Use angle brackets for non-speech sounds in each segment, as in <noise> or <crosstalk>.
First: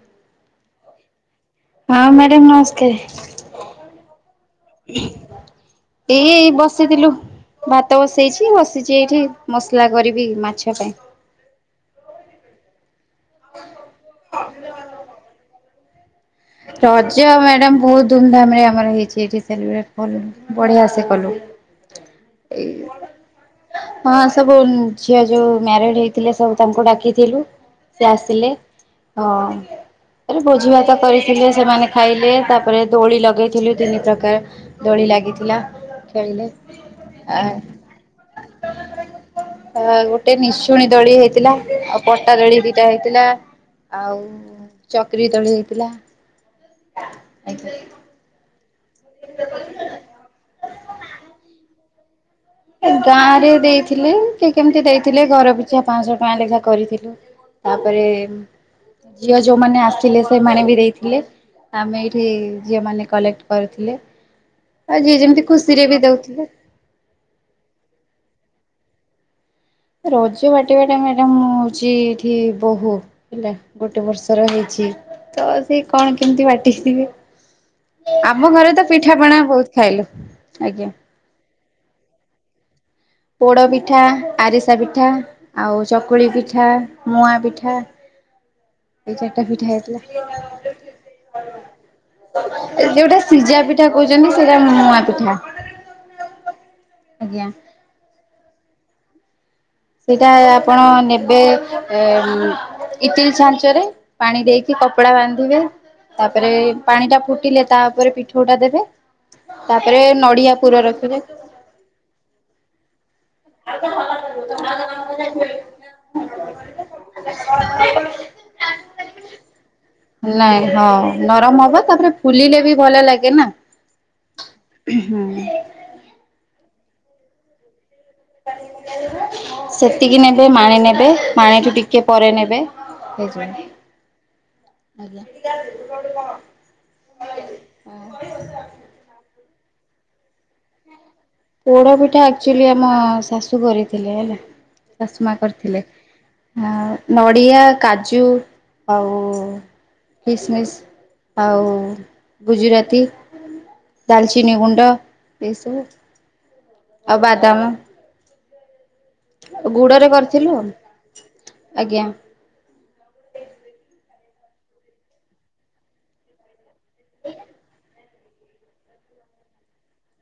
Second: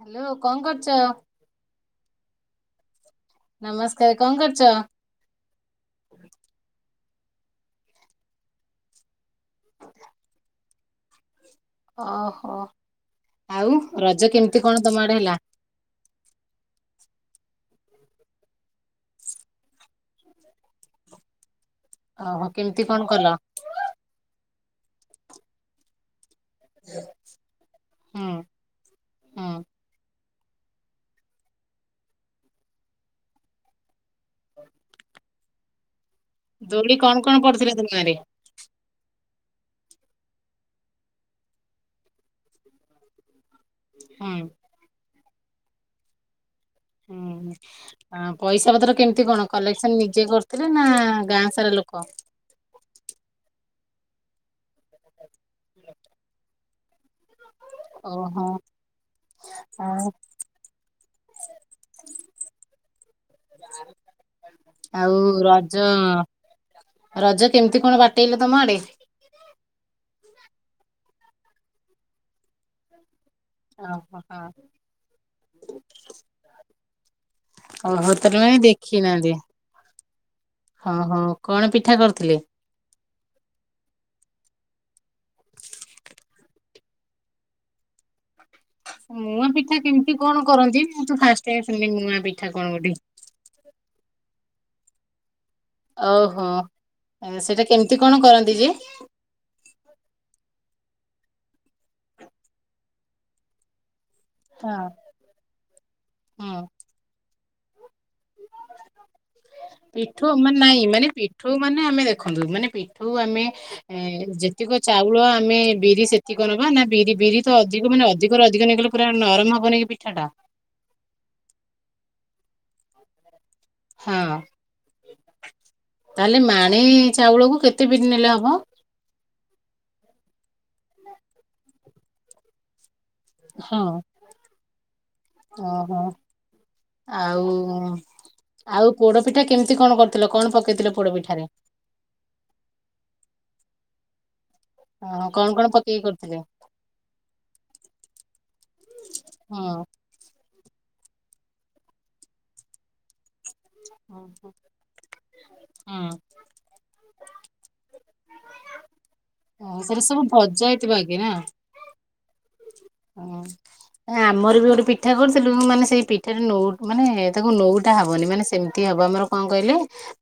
Hello କଣ କରୁ ହଁ ମ୍ୟାଡ଼ାମ କଣ କରୁଛ? ନମସ୍କାର। ଏଇ ଏଇ ବସିଥିଲୁ। ଭାତ ବସେଇଛି ବସିଛି ଏଇଠି। ମସଲା କରିବି ମାଛ। ସେପ ପାଇଁ ଓହୋ। ଆଉ ରଜ କେମିତି କଣ ତମ ଆଡେ ହେଲା? ରଜ ମ୍ୟାଡାମ ବହୁତ ଧୁମଧାମ ରେ ଆମର ହେଇଛି ଏଠି କଲ ବଢିଆ ସେ କଲୁ। ଓହୋ କେମିତି କଣ କଲ? ତ ଝିଅ ଯୋଉ ମ୍ୟାରିଡ ହେଇ ଥିଲେ ସବୁ ତାଙ୍କୁ ଡାକିଥିଲୁ ସେ ହୁଁ ଆସିଲେ ହୁଁ ହଁ। ଏଇ ଭୋଜି ଭାତ କରିକି ଥିଲେ ସେମାନେ ଖାଇଲେ ତାପରେ ଦୋଳି ଲଗେଇଥିଲୁ ତିନି ପ୍ରକାର ଦୋଳି ଲାଗିଥିଲା। ଖେଳିଲେ ଦୋଳି କଣ କଣ ଆ ପୁଥିଲେ ତୁମ ଗାଁ ରେ। ଗୋଟେ ନିଶୁଣୀ ଦୋଳି ହେଇଥିଲା ଆଉ ପଟା ଦୋଳି ଦିଟା ହେଇଥିଲା। ଆଉ ହୁଁ ଚକ୍ ତଣେ ହେଇଥିଲା। ହଁ ପଇସା ପ୍ର କେମିତି କଣ କଲେକ୍ସନ ନିଜେ କରିୁଥିଲେ ନା ଗାଁ ସାରା ଲୋକ କ ଗାଁରେ ଦେଇଥିଲେ, ସେ କେମିତି ଦେଇଥିଲେ ଘର ପଛା ପାଞ୍ଚଶ ପାଞ୍ଚ ଲେଖା କରିଥିଲୁ। ତାପରେ ଓହୋ ଝିଅ ଯୋଉମାନେ ଆଉ ଆସିଲେ ସେମାନେ ବି ଦେଇଥିଲେ, ଆମେ ଏଇଠି ଝିଅ ମାନ କଲେକ୍ଟ କରୁଥିଲେ, ଆଉ ଯିଏ ଯେମିତି ଖୁସିରେ ବି ଦଉଥିଲେ। ସେମିତି କଣ ବାଟେଇଲେ ତମ ଆଡେ। ରଜ ବାଟିବା ଟା ମ୍ୟାଡାମ ମୁଁ ହଉଛି ଏଠି ବହୁତ। ହେଲା ଗୋଟେ ଓହୋ ହଁ ବର୍ଷର ହେଇଛି, ତ ସେ କଣ କେମିତି ବାଟିଥିବେ। ଓହୋ ତାହେଲେ ଆମ ମାନେ ଘରେ ତ ଦେଖି ନାହାନ୍ତି ପିଠାପଣା ବହୁତ ଖାଇଲୁ, ଆଜ୍ଞା। ହଁ ହଁ କଣ ପିଠା କରୁଥିଲେ? ପୋଡପିଠା, ଆରିସା ପିଠା, ଆଉ ଚକୁଳି ପିଠା, ମୁଆଁ ପିଠା। ଏଇ ଚାରିଟା ମୁଆଁ ପିଠା କେମିତି କଣ କରନ୍ତି ମୁଁ ତ ଫାଷ୍ଟ ହେଇଥିଲା, ଟାଇମ ଶୁଣିଲି ମୁଆଁ ପିଠା କଣ ବୋଲି। ଯୋଉଟା ସିଝା ପିଠା କହୁଛନ୍ତି ସେଇଟା ମୁଆଁ ପିଠା। ଓହୋ ଆଜ୍ଞା ସେଇଟା କେମିତି କଣ କରନ୍ତି ଯେ? ସେଇଟା ଆପଣ ନେବେ ଇଟିଲି ଛାଞ୍ଚରେ। ପାଣି ଦେଇକି ହଁ କପଡା ବାନ୍ଧିବେ, ତାପରେ ହଁ ପାଣିଟା ଫୁଟିଲେ ତାପରେ ପି ପିଠଉ ଟା ଦେବେ ପିଠଉ ମ ନଡିଆ ପୁର ନାଇଁ ମାନେ ରଖିବେ। ପିଠଉ ମାନେ ଆମେ ଦେଖନ୍ତୁ ମାନେ ପିଠଉ ଆମେ ଏ ଯେତିକ ଚାଉଳ ଆମେ ବିରି ସେତିକ ନବା ନା ବିରି ବିରି ତ ଅଧିକ ମାନେ ଅଧିକରୁ ଅଧିକ ନେଇଗଲେ ପୁରା ନରମ ହବନି କି ପିଠାଟା। ଫୁଲିିଲେ ବି ଭଲ ଲାଗେ ନା, ହଁ ହୁଁ। ନେଇ ଚାଉଳକୁ କେତେ ବିରି ନେଲେ ହବ? ସେତିକି ନେବେ ମାଣି ନେବେ ମାଣିଠୁ ଟିକେ କିଏ ପରେ ନେବେ। ହେଉ। ହଁ। ଆଜ୍ଞା ଓହୋ ଆଉ ହଁ। ଆଉ ପୋଡପିଠା କେମିତି କରୁଥିଲ କଣ ପକେଇଥିଲେ ପୋଡ ପିଠା ପୋଡ ପିଠା ଆକଚୁଆଲି ଆମ ଶାଶୁ ଘରେ ଥିଲା ହେଲା। ହଁ ଶାଶୁମା କଣ କଣ କରିଥିଲେ ପକେଇକି କରିଥିଲେ? ନଡ଼ିଆ କାଜୁ ଆଉ ହଁ କିସମିସ୍ ଆଉ ଗୁଜୁରାତି ହଁ ଡାଲଚିନି ଗୁଣ୍ଡ ଏ ସବୁ ଆଉ ବାଦାମ ହଁ ସେଟା ଗୁଡରେ ସବୁ କରିଥିଲୁ ଭଜା ହେଇଥିବ ଆଗେ ନା? ଆଜ୍ଞା। ହଁ ଆମର ବି ଗୋଟେ ପିଠା କରୁଥିଲୁ ମାନେ ସେଇ ପିଠା ନ ମାନେ ତାକୁ ନଉଟା ହବନି ମାନେ ସେମିତି ହବ ଆମର କଣ କହିଲେ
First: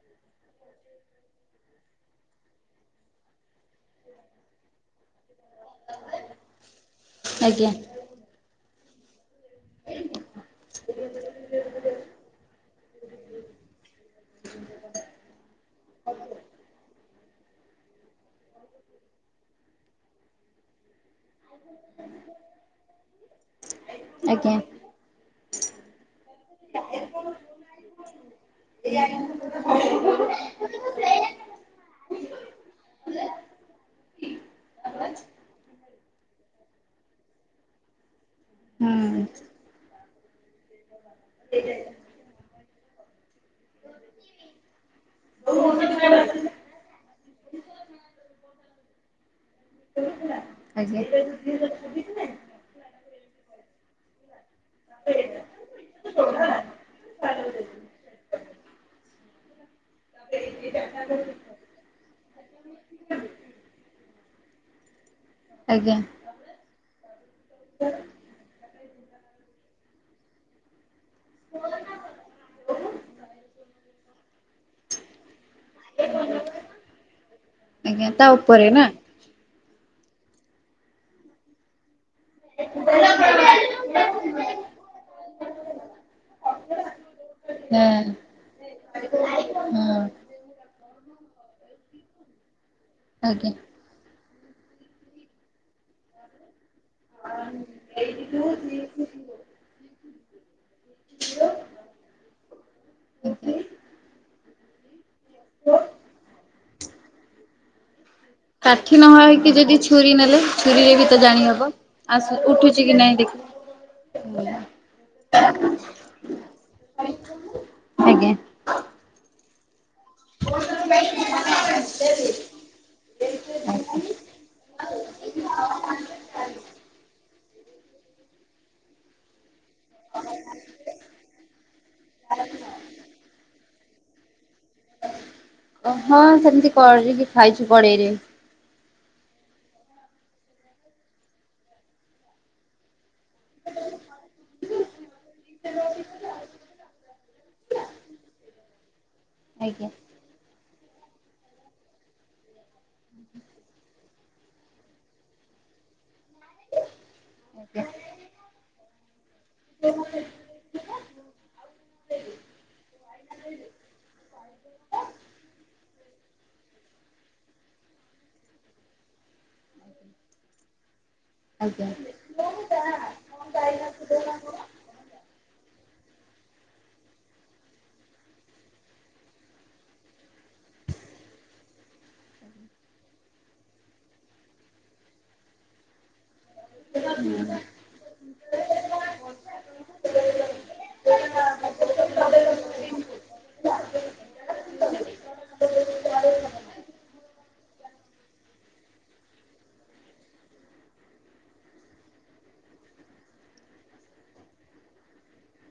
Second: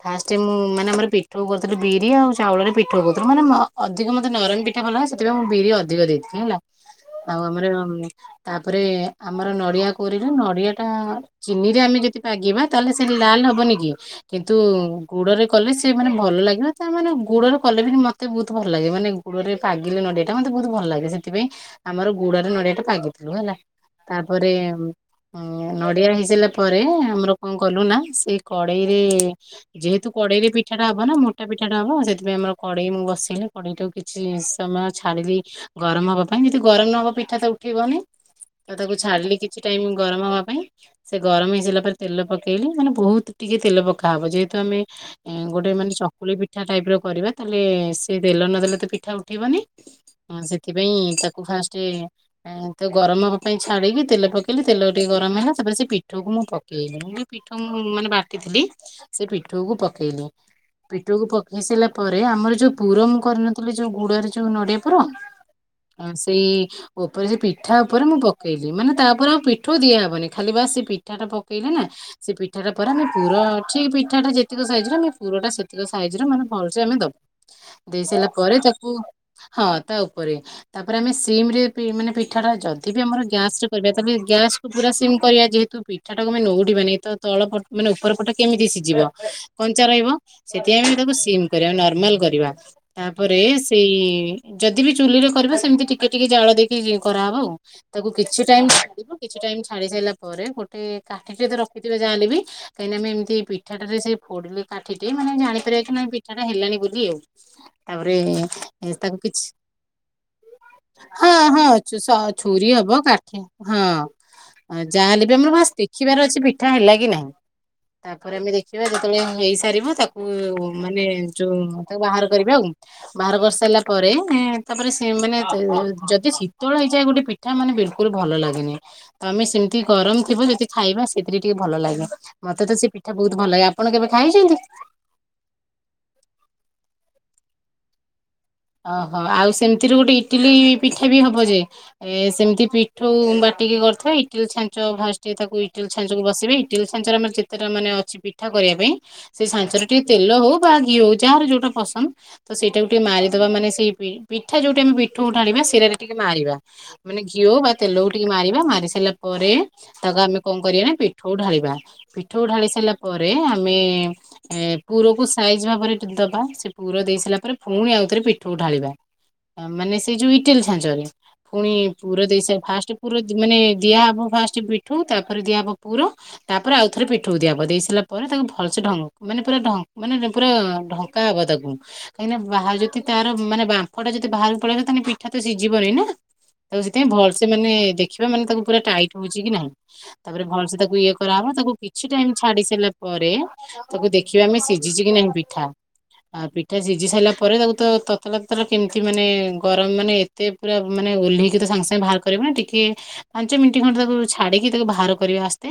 ଫାଷ୍ଟରେ ମୁଁ ମାନେ ଆମର ପିଠ କରୁଥିଲି ବିରି ଆଉ ଚାଉଳରେ ପିଠା କରୁଥିଲୁ ମାନେ ଅଧିକ ମତେ ନରମ ପିଠା ଭଲ ହଏ ସେଥିପାଇଁ ମୁଁ ବିରି ଅଧିକ ଦେଇଥିଲି ହେଲା। ଆଉ ଆମର ଆଜ୍ଞା ତା ତାପରେ ଆମର ନଡିଆ କୋରୀରେ ନଡିଆ ଟା ଚିନି ରେ ଆମେ ଯଦି ପାଗିବା ତାହେଲେ ସେଠି ଲାଲ ହବନି କି? କିନ୍ତୁ ଗୁଡରେ କଲେ ସେ ମାନେ ଭଲ ଲାଗିଲ ତା ମାନେ ଗୋଡ଼ରେ କଲେ ବି ମତେ ବହୁତ ଭଲ ଲାଗେ ମାନେ ଗୋଡ଼ରେ ପାଗିଲେ ନଡିଆା ମତେ ବହୁତ ଭଲ ଲାଗେ ସେ ସେଥିପାଇଁ ଆମର ଗୁଡରେ ନଡିଆ ଟା ପାଗିଥିଲୁ ହେଲା ତାପରେ ଆଜ୍ଞା ନଡିଆ ହେଇସାରିଲା ପରେ ଆମର କଣ କଲୁ ନା ସେଇ କଡେଇରେ ଯେହେତୁ କଡେଇରେ ପିଠାଟା ହବ ନା ମୋଟା ପିଠାଟା ହବ ସେଥିପାଇଁ ଆମର କଡେଇ ମୁଁ ବସେଇଲେ କଡେଇ ଟା କିଛି ସମୟ ଛାଡି ଦେଇ ଗରମ ହବା ପାଇଁ କି ଗରମ ନ ହବ ପିଠା ତ ଉଠିବନି। ଆଉ ତାକୁ ହୁଁ ଛାଡିଲି କିଛି ଟାଇମ ଗରମ ହବା ପାଇଁ ସେ ଗରମ ହେଇ ସାଇଲା ପରେ ତେଲ ପକେଇଲି ମାନେ ବହୁତ ଟିକେ ତେଲ ପକାହବ ଯେହେତୁ ଆମେ ଗୋଟେ ମାନେ ଚକୁଳି ପିଠା ଟାଇପ ର କରିବା ତାହେଲେ ସେ ତେଲ ନଦେଲେ ତ ପି ଉଠିବନି ଆଜ୍ଞା ସେଥିପାଇଁ ଫା ତ ଗରମ ହବା ପାଇଁ ଛାଡିକି ତେଲ ପକେଇ ତେଲ ଟିକେ ଗରମ ହେଲା ତାପରେ ସେ ପିଠଉକୁ ମୁଁ ପକେଇଲି ପିଠ ମୁଁ ମାନେ ବାଟିଥିଲି? ସେ ପିଠଉ କୁ ପକ ପକେଇଲି ପିଠୋଉକୁ ପକେଇ ସାରିଲା ପରେ ଆମର ଯୋଉ ପୁର ମୁଁ କରିନଥିଲି ଯୋଉ ଗୁଡରେ? ଯୋଉ ନୋଡିଆ ପୁର। ଆଜ୍ଞା ଆ ସେଇ ଉପରେ ସେ ପିଠା ଉପରେ ମୁଁ ପକେଇଲି ମାନେ ତାପରେ ଆଉ ପିଠୋଉ ଦିଆହବନି ଖାଲି ବାସ ସେ ପି ପିଠା ଟା ପକେଇଲେ ନା ସେ ପିଠାଟା ପରେ ଆମେ ପୁର ଠିକ ପିଠାଟା ଯେତିକ ସାଇଜ ର ଆମେ ପୁର ଟା ସେତିକ ସାଇଜ ର ମାନେ ଭଲସ ଆମେ ଦବ ଦେଇ ଆଜ୍ଞା ତା ସାରିଲା ପରେ ଉପରେ ନା ତାକୁ ହଁ ତା ଉପରେ ତାପରେ ଆମେ ସିମ ରେ ମାନେ ପି ପିଠା ଟା ଯଦି ବି ଆମର ଗ୍ୟାସ ରେ କରିବା ତାହେଲେ ଗ୍ୟାସକୁୁ ପୁରା ସିମ କରିବା ଯେହେତୁ ପିଠା ଟାକୁ ଆମେ ନଉଟିବା ନାହି ତ ତଳଟ ମାନେ ଉପର ପଟେ ହଁ କେମିତି ସିଝିବ କଞ୍ଚା ରହିବ ହଁ ସେଥିପାଇ ସିମ୍ କରିବା ନର୍ମାଲ କରିବା। ତାପରେ ଆଜ୍ଞା ସେଇ ଯଦି ବିି ଚୁଲିରେ କରିବାିବ ସେମତି ଟିକେ ଟିକ ଜାଳ ଦେଇି କରାହେବ ଆଉ ତାକୁ କିଛି ଟାଇ ଛା କିଛି ଟାଇମ ଛାଡି ସାରିଲା ପରେ ଗୋଟେ କାଠିରେ ତ ରଖିଥିବା ଜାଣିବି କାହିଁକିନା ଆମେମତି ଆଜ୍ଞା। ପିଠାଟାରେ ସେ ଫୋଡିଲେ ହଁ ଠି ମାନେ ଜାପାରିବା କି ନାାଇ ପିଠା ହେଲାଣି ବୋଲି। କିଏ ତାପରେ କାଠି ନ ତାକୁ କିଛି ହକି ଯଦି ଛୁରୀ ନେଲେ? ଛୁରୀରେ ବି ତ ହଁ ହଁ ଜାଣିହବ। ଆସ ଛୁରୀ ଉଠୁଛି ହବ କି ନାଇଁ କାଠି ଦେଖିବ ହଁ ଯାହାହେଲେ ବି ଆମର ବାସ୍ ଦେଖିବାର ଅଛି ପିଠା ହେଲା କି ନାହିଁ ଆଜ୍ଞା। ତାପରେ ଆମେ ଦେଖିବା ଯେତେବେଳେ ହେଇସାରିବ ତା ତା ମାନେ ଯୋଉ ତାକୁ ବାହାର କରିବା ଆଉ ବାହାର କରିସାରିଲା ପରେ ତାପରେ ମାନେ ଯଦି ଶୀତଳ ହେଇଯାଏ ଗୋଟେ ପିଠା ମାନେ ବିଲକୁଲ ଭଲ ଲାଗେନି ତ ଆମେ ସେମ ଗରମ ଥିବ ଯଦି ଖାଇବା ସେଥିରେ ଟିକେ ଭଲ ଲାଗେ ମତେ ତ ସେ ପିଠା ବହୁତ ଭଲ ଲାଗେ ଆ ଆପଣ କେବେ ଖାଇଛନ୍ତି? ଓ ହଁ ସେମିତି କରିକି ଖାଇଛୁ ପଡେଇରେ ଓହୋ ଆଉ ସେମିତିରେ ଗୋଟେ ଇଟିଲି ପିଠା ବି ହବ ଯେ ଏ ସେମିତି ପିଠୋ ବାଟିକି କରିଥିବା ଇଟିଲୀ ଛାଞ୍ଚ ଫାଷ୍ଟ ତାକୁ ଇଟିଲୀ ଛାଞ୍ଚକୁ ବସିବେ ଇଟିଲୀ ଛାଞ୍ଚରେ ଆମର ଯେତେଟା ମାନେ ଅଛି ପିଠା କରିବା ପାଇଁ ସେଇ ସାଞ୍ଚର ଆଜ୍ଞା ଟିକେ ତେଲ ହଉ ବା ଘି ଯା ର ଯୋଉଟା ପସନ୍ଦ ତ ସେଇଟା ଗ ଟିକେ ମାରି ବା ମାନେ ପିଠା ଯୋଉଠି ଆମେ ପିଠ ଢାଳିବା ସିରାରେ ଟିକେ ମାରିବା ମାନେ ଘିଅ ବା ଆଜ୍ଞା ତେଲକୁ ଟିକେ ମାରିବା ମାରି ସାରିଲା ପରେ ତାକୁ ଆମେ କଣ କରିବା ନା ପିଠ ଢାଳିବା ପିଠ ଢାଳି ସାରିଲା ପରେ ଆମେ ପୁରକୁ ସାଇଜ ଭାବରେ ଦବା ସେ ପୁର ଦେଇ ସାରିଲା ପରେ ପୁଣି ଆଉ ରେ ପିଠୋଉ ଢାଳିବା ମାନେ ସେଇ ଯୋଉ ଇଟେଲ ଛାଞ୍ଚରେ ପୁଣି ଆଜ୍ଞା। ପୁର ଦେଇଶ ଫାଷ୍ଟ ପୁର ମାନେ ଦିଆହବ ଫାଷ୍ଟ ପିଠୁଉ ତା ଦିଆ ହବ ପୁରା ତାପରେ ଆଉଥରେ ପିଠାକୁ ଦିଆହବ ଦେଇ ସାରିଲା ପରେ ତାକୁ ଭଲସେ ମାନେ ପୁରା ମାନେ ପୁରା ଢଙ୍କା ହବ ତାକୁ କାହିଁକିନା ବାହ ଯଦି? ତାର ମାନେ ବାମ୍ପ ଟା ଯଦି ବାହାରକୁ ପଳେଇ ତାେଲେ ପିଠା ତ ସିଝିବନି ନା ତାକୁ ସେଥିାଇଁ ଭଲସେ ମାନେ ଦେଖିବା ମାନେ ତାକୁ ପୁରା ଟାଇଟ ହଉଛି କି ନାହିଁ ତାପରେ ଭଲସେ ତାକୁ ଇଏ କରାହବ ତାକୁ କିଛି ଟାଇମ ଛାଡି ସାରିଲା ପରେ ତାକୁ ଦେଖିବା ଆମେ ସିଝିଛି କି ନାହିଁ ପିଠା ପିଠା ସିଝି ସାରିଲା ପରେ ତାକୁ ତ ତତଲା ତତଲ କେମିତି ମାନେ ଗରମ ମାନେ ଏତେ ପୁରା ମାନେ ଓହ୍ଲେଇକି ତ ସାଙ୍ଗେ ସାଙ୍ଗେ ବାହାର କରିବ ନା ଟିକେ ପାଞ୍ଚ ମିନିଟ ଖଣ୍ଡଟେ ତାକୁ ଛାଡିକି ତାକୁ ବାହାର କରିବା ଆସ୍ତେ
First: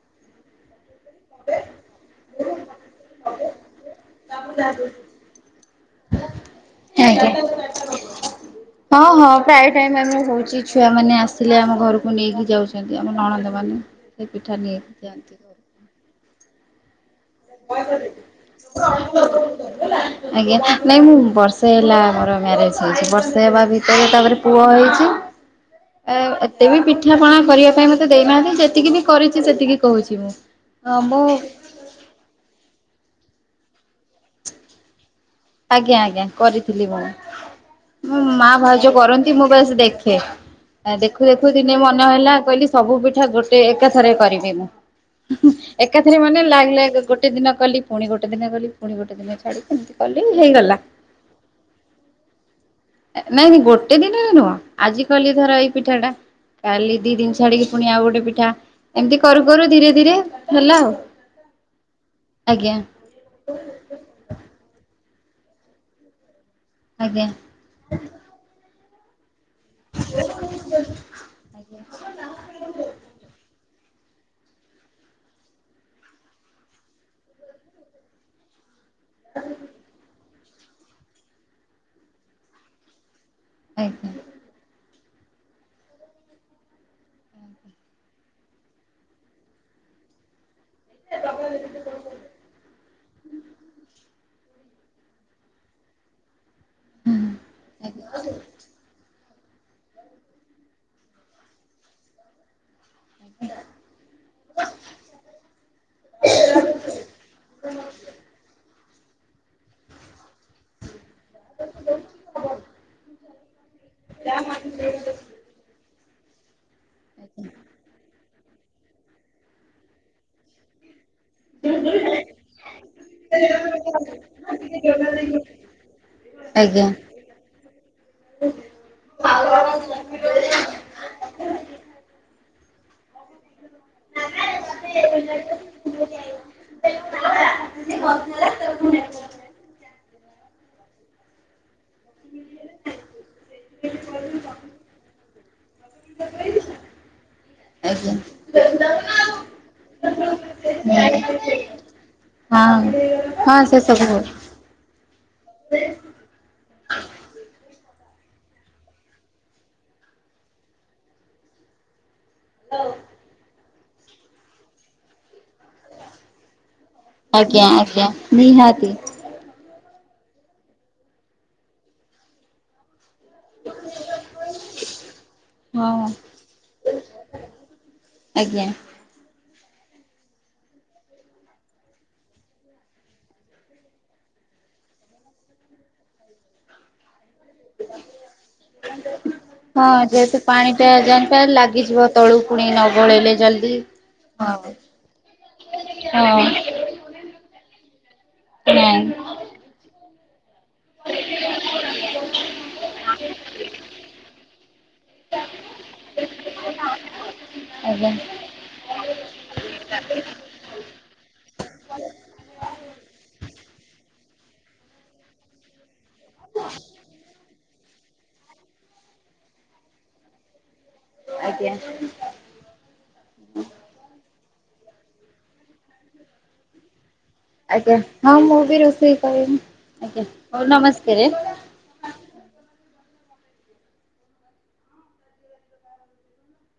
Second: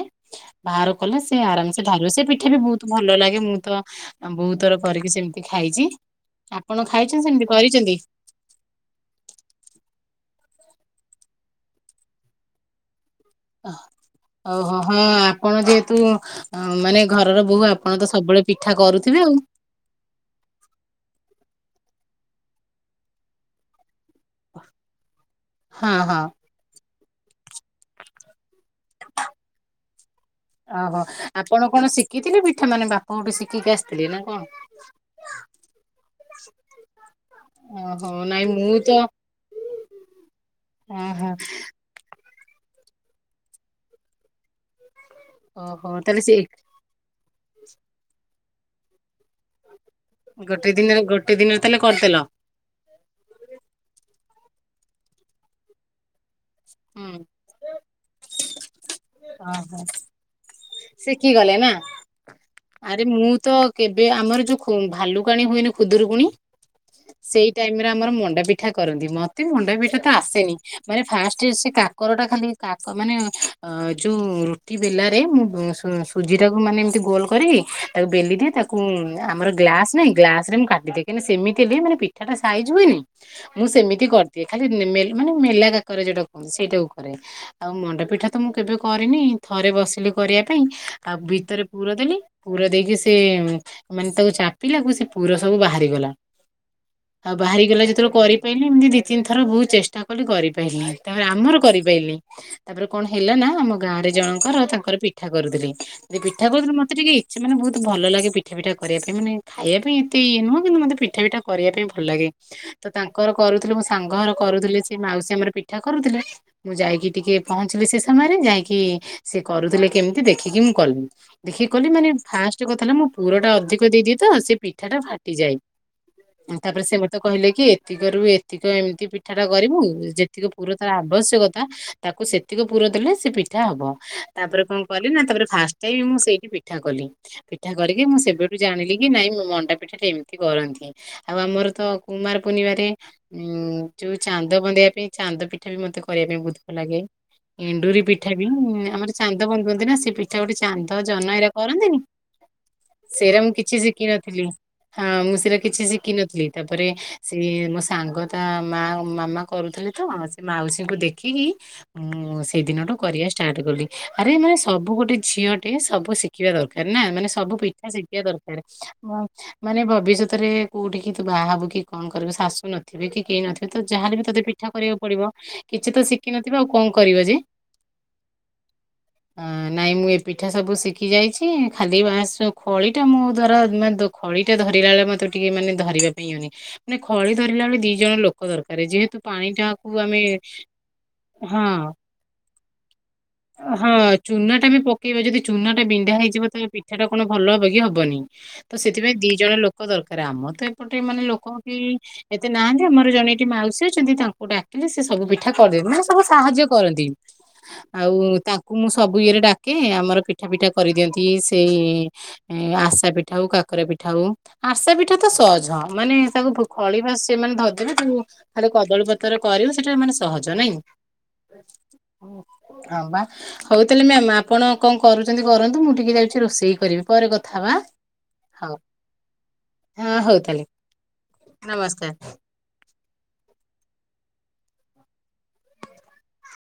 ବାହାର କଲେ ସେ ଆରାମସେ ହାରିବ ସେ ପିଠା ବି ବହୁତ ଭଲ ଲାଗେ ମୁଁ ତ ଆମ ବୋଉ ଆଉ ବହୁତ ଥର କରିକି ସେମିତି ଖାଇଛି ଆ କଣ ଖାଇଛନ୍ତି ଆଜ୍ଞା। ସେମିତି କରିଛନ୍ତି ଛୁଆମାନେେ ଆସିଲେ ଆମ ଘରକୁ ନେଇକି ଯାଉଛନ୍ତି। ଆମ ନଣନ୍ଦ ମାନେ। ସେ ପିଠା ଓହୋ ନେଇକି ହ ଯାଆନ୍ତି। ଆପଣ ଯେହେତୁ ହଁ ମାନେ ଘରର ବୋହୂ ଆପଣ ତ ସବୁବେଳେ ପିଠା କରୁଥିବେ ଆଉ। ଆଜ୍ଞା ନାଇଁ ମୁଁ ବର୍ଷେ ହେଇଲା ମମୋର ମ୍ୟାରେଜ ହେଇଛି ବର୍ଷ ହେବା ଭି ଏ ତାପରେ ପୁଅ ହେଇଛି। ହଁ ହଁ ଏ ଏତେ ବି ପି ପିଠାପଣା କରିବା ପାଇଁ ମୋତେ ଦେଇନାହାନ୍ତି। ଯେତିକି ବି କରିଛି ସେତିକି କହୁଛି ମୁଁ। ହଁ ଓହୋ ମୁଁ ଆପଣ କଣ ଶିଖିଥିଲେ ବି ପିଠା ମାନେ ବାପା ଘରଠୁ ଶିଖିକି ଆସିଥିଲେ ନା କଣ? ଆଜ୍ଞା ଆଜ୍ଞା କରିଥିଲି ମୁଁଁ ଓହୋ ନାଇଁ ।ମା ମୁଁ ଭାଉଜ ତ କରନ୍ତି ମୁଁ ବସ ଦେଖ। <unintelligible> ଆ ଦେଖୁ ଓହୋ ଦେଖୁ ଦିନେ ମନ ହେଲା କହିଲି ସବୁ ପିଠା ଗୋଟେ ଏକା ଥରେ କରିବି ମୁଁ। ଓହୋ ଏକାଥରେ ତାହେଲେ ସେ ମାନେ ଲାଗ୍ ଲାଗ୍ ଗୋଟେ ଦିନ କଲି ପୁଣି ଗୋଟେ ଦିନ କଲି ପୁଣି ଗୋଟେ ଦିନ ଛାଡ଼ି ଏମତି ଗୋଟେ ଦିନରେ ଗୋଟେ ଦିନରେ ତାହେଲେ କରିଦେଲ? ନାଇଁ ନାଇଁ ଗୋଟେ ଦିନରେ ନୁହଁ ଆଜି କଲି ଧର ଏଇ ପିଠା ଟା କାଲି ଦି ହୁଁ ଦିନ ଛାଡିକି ପୁଣି ଆଉ ଗୋଟେ ପିଠା। ଏମିତି କରୁ କରୁ ଓହୋ ଧୀରେ ଧୀରେ ହେଲା ଆଉ ସିକି ଗଲେ ନା, ଆଜ୍ଞା ଆରେ ମୁଁ ତ କେବେ ଆମର ଯୋଉ ଖୁ ଭାଲୁ କାଣି ହୁଏନି ଖୁଦୁରୁକୁୁଣି ଆଜ୍ଞା। ସେଇ ଟାଇମ ରେ ଆମର ମଣ୍ଡା ପିଠା କରନ୍ତି ମ ମତେ ମଣ୍ଡା ପିଠା ତ ଆସେନି। ମାନେ ଫାଷ୍ଟ ସେ ଆଜ୍ଞା କାକର ଟା ଖାଲି କାକ ମାନେ <unintelligible> ଯୋଉଁ ରୁଟି ବେଲାରେ ମୁଁ ସୁଜି ଟାକୁ ମାନେ ଏମିତି ଗୋଲ କରି ତାକୁ ବେଲି ଦିଏ ତାକୁ କୁ ଆମର ଗ୍ଲାସ ନାଇଁ ଗ୍ଲାସ ସେମିତି କାଟିଦିଏ କିନ୍ତୁ ସେମିତି ବି ମାନେ ପିଠା ଟା ସାଇଜ ହୁଏନି। ମୁଁ ସେମିତି କରିଦିଏ ଖାଲି। <unintelligible> ମାନେ ମେଲା କାକରା ଯୋଉଟା କୁହନ୍ତି ସେଇଟାକୁ କରେ। ଆଉ ମଣ୍ଡପିଠା ତ ମୁଁ କେବେ କରିନି ଥରେ ବସିଲି କରିବା ପାଇଁ ଆଉ ଭିତରେ ପୁର ଦେଲି ପୁର ଦେଇକି ସେ ମାନେ ତାକୁ ଚା <unintelligible> ସେ ପୁର ସବୁ ବାହାରିଗଲା। ଆଉ ବାହାରି ଗଲା ଯେତେବେଳେ କରିପାଇଲିନି ଏମିତି ଦି ତିନି ଥ ଥରେ ବହୁତ ଚେଷ୍ଟା କଲି କରିପାରଲିିନି। ତାପରେ ଆମର କରିପାଇଲିି। ତାପରେ କଣ ହେଲା ନା ଆମ ଗାଁରେ ଜଣଙ୍କର ତାଙ୍କର ପିଠା କରୁଥିଲେ। ଯଦି ପିଠା କରୁଥିଲେ ମତେ ଟିକେ ଇଚ୍ଛା ମାନେବହୁତ ଭଲ ଲାଗେ ପିଠା ପିଠା କରିବା ପାଇଁ ମାନେ ଖାଇବା ପାଇଁ ତି ନୁହଁ କିନ୍ତୁ ମତେ ପିଠା ପିଠା କରିବା ପାଇଁ ଭଲ ଲାଗେ। ତ ତାଙ୍କ କରୁ କରୁଥିଲୁ ବସି ସାଙ୍ଗଘର କରୁଥିଲେ ସେ ମାଉସୀ ଆମର ପିଠା କରୁଥିଲେ। ମୁଁ ଯାଇକି ଟିକେ ପହଞ୍ଚିଲି ସେ ଯାଇକି ସେି କରୁଥିଲେ କେମିତି ଦେଖିକି ମୁଁ କଲିି ଦେଖିକି କଲି ମାନେ ଫାଷ୍ଟ କଥା ହେଲା ମୁଁ ପୁର ଟା ଅଧିକ ଦେଇଦିଏ ତ ସେ ପିଠା ଟା ଫାଟିଯାଏ ତାପରେ ଆଜ୍ଞା। ସେ ମତେ କହିଲେ କି ଏତିକରୁ ଏତିକ ଏମିତି ପିଠା ଟା କରିବୁ ଯେତିକି ପୁର ତାର ଆବଶ୍ୟକତା ତାକୁ ସେତିକି ପୁର ଦେଲେ। ସେ ପିଠା ହବ ତାପରେ କଣ କଲି ନା ତାପରେ ଫାଷ୍ଟ ଟାଇମ ମୁଁ ସେଇଠି ପିଠା କଲି ପିଠା କରିକି ମୁଁ ସେବେଠୁ ଜାଣିଲି କି ନାଇଁ ମୋ ମଣ୍ଡା ପିଠା ଟେ ଏମିତି କରନ୍ତି। ଆଉ ଆମର ତ କୁମାର ପୂର୍ଣ୍ଣିମାରେ ଉଁ ଯୋଉ ଚାନ୍ଦ ବଧେଇବା ପାଇଁ ଚାନ୍ଦ ପିଠା ବି ମତେ କରିବା ପାଇଁ ବହୁତ ଭଲ ଲାଗେ। ଡୁରି ପିଠା ବି ଆମର ଚାନ୍ଦ ବନ୍ୁନ୍ତି ନା ସେ ସେ ଗୋଟେ ଚାନ୍ଦ ଜହନ ଏଇଟରା କରନ୍ତିନି ହଁ ସେରାମ ହଁ କିଛି ସେ ସବୁ ଶିଖିନଥିଲି। ହଁ ମୁଁ ସେଇଟା କିଛି ଶିଖିନଥିଲି ତାପରେ ସେିଏ ମୋ ସାଙ୍ଗ ତା ମା ମାମା କରୁଥିଲେ ତ ସେ ମାଉସୀଙ୍କୁ ଦେଖିକି ମୁଁ। ସେଇ ଦିନ ଟୁ କରିବା ଷ୍ଟାର୍ଟ କଲି ଆରେ ମାନେ ସବୁ ଗୋଟେ ଝିଅ ଟେ ସବୁ ଶିଖିବା ଦରକାର। ର ନା ମାନେ ସବୁ ଆଜ୍ଞା ପିଠା ଆଜ୍ଞା ଶିଖିବା ନିହାତି ଦରକାର ମାନେ ଭବିଷ୍ୟତରେ କୋଉଠି କି ତୁ ବାହାବୁ କି କଣ କରିବୁ ଶାଶୁ ନଥିବେ କି କେହି ନଥିବେ। ତ ତ ଯାହାହଲେ ବି ତୋତେ ପିଠା କରିବାକୁ ପଡିବ କିଛି ତ ହଁ ଶିଖିିନଥିବ ଆଉ କଣ କରିବ ଯେ ଆଜ୍ଞା। ଅ ନାଇଁ ମୁଁ ଏ ପିଠା ସବୁ ଶିଖି ଯାଇଛି ଖାଲି ଖଳି ଟା ମୋ ଦ୍ଵାରା ଖଳିଟା ଧରିଲା ବେଳେ ମତେ ଟିକେ ମାନେ ଧରିବା ପାଇଁ ହନି ମାନେ ହଳି ଧରିଲା ବେଳେ ଦି ଜଣ ଲୋକ ଦରକାର ଯେହେତୁ ହଁ ପାଣିଟାକୁ ଆମେ ଯେହେତୁ ପାଣି ଟା ଜାଣିପାର ହଁ। ଲାଗିଯିବ ତଳୁ ପୁଣି ନ? ଗୋଳେଇଲେ ଜଲ୍ଦି। ହଁ ହଁ ଚୁନା ହଁ ନାଇଁ ଟାମ ପକେଇବା ଯଦି ଚୁନା ଟା ବିନ୍ଧା ଆଜ୍ଞା। ହେଇଯିବ ତବେ ପିଠା ଟା କଣ ଭଲ ହେବ କି ହବନିଁ ତ ସେଥିପାଇଁ ଦି ଜଣ ଲୋକ ଦରକାର। ରାମ ତ ଏପଟେ ମାନେ ଲୋକ ବି ଏତେ ନାହାନ୍ତି ଆମର ଜଣେ ଏଠି ମାଉସୀ ଅଛନ୍ତି ତାଙ୍କ କୁଡ଼ା ହେଲେ ସେ ସବୁ ପିଠା କରିଦିଅନ୍ତି, ମାନେ ସବୁ ସାହାଯ୍ୟ କରନ୍ତି। ଆଜ୍ଞା ଆଉ ତାଙ୍କୁ ମୁଁ ସବୁ ଇଏରେ ଡାକେ ଆମର ପିଠା ପିଠା କରିଦିଅନ୍ତି, ସେଇ ଆଶା ପିଠା ହଉ କା ପିଠା ହଉ ଆସା ପିଠା ତ ସହଜ। ମାନେ ତାକୁ ଖଳି ଭାସେ ମାନେ ଧ ଯୋଉ ଖାଲି କଦଳୀପତର କରିବୁ ସେଇଟା ମାନେ ସହଜ, ନାଇଁ ଆଜ୍ଞା ହଁ ବା ହଉଥିଲେ ମ୍ୟାମ ଆପଣ କଣ କରୁଛନ୍ତି କରନ୍ତୁ, ମୁଁ ଟିକେ ଯାଉଛି ରୋଷେଇ କରିବି। ପରେ କଥା ହବା ଆଞା ହଁ ମୁଁ ହଉ ବି ରୋଷେଇ କରିବି ହଁ ତାହେଲେ ହଉ ନମସ୍କାର। ନମସ୍କାର।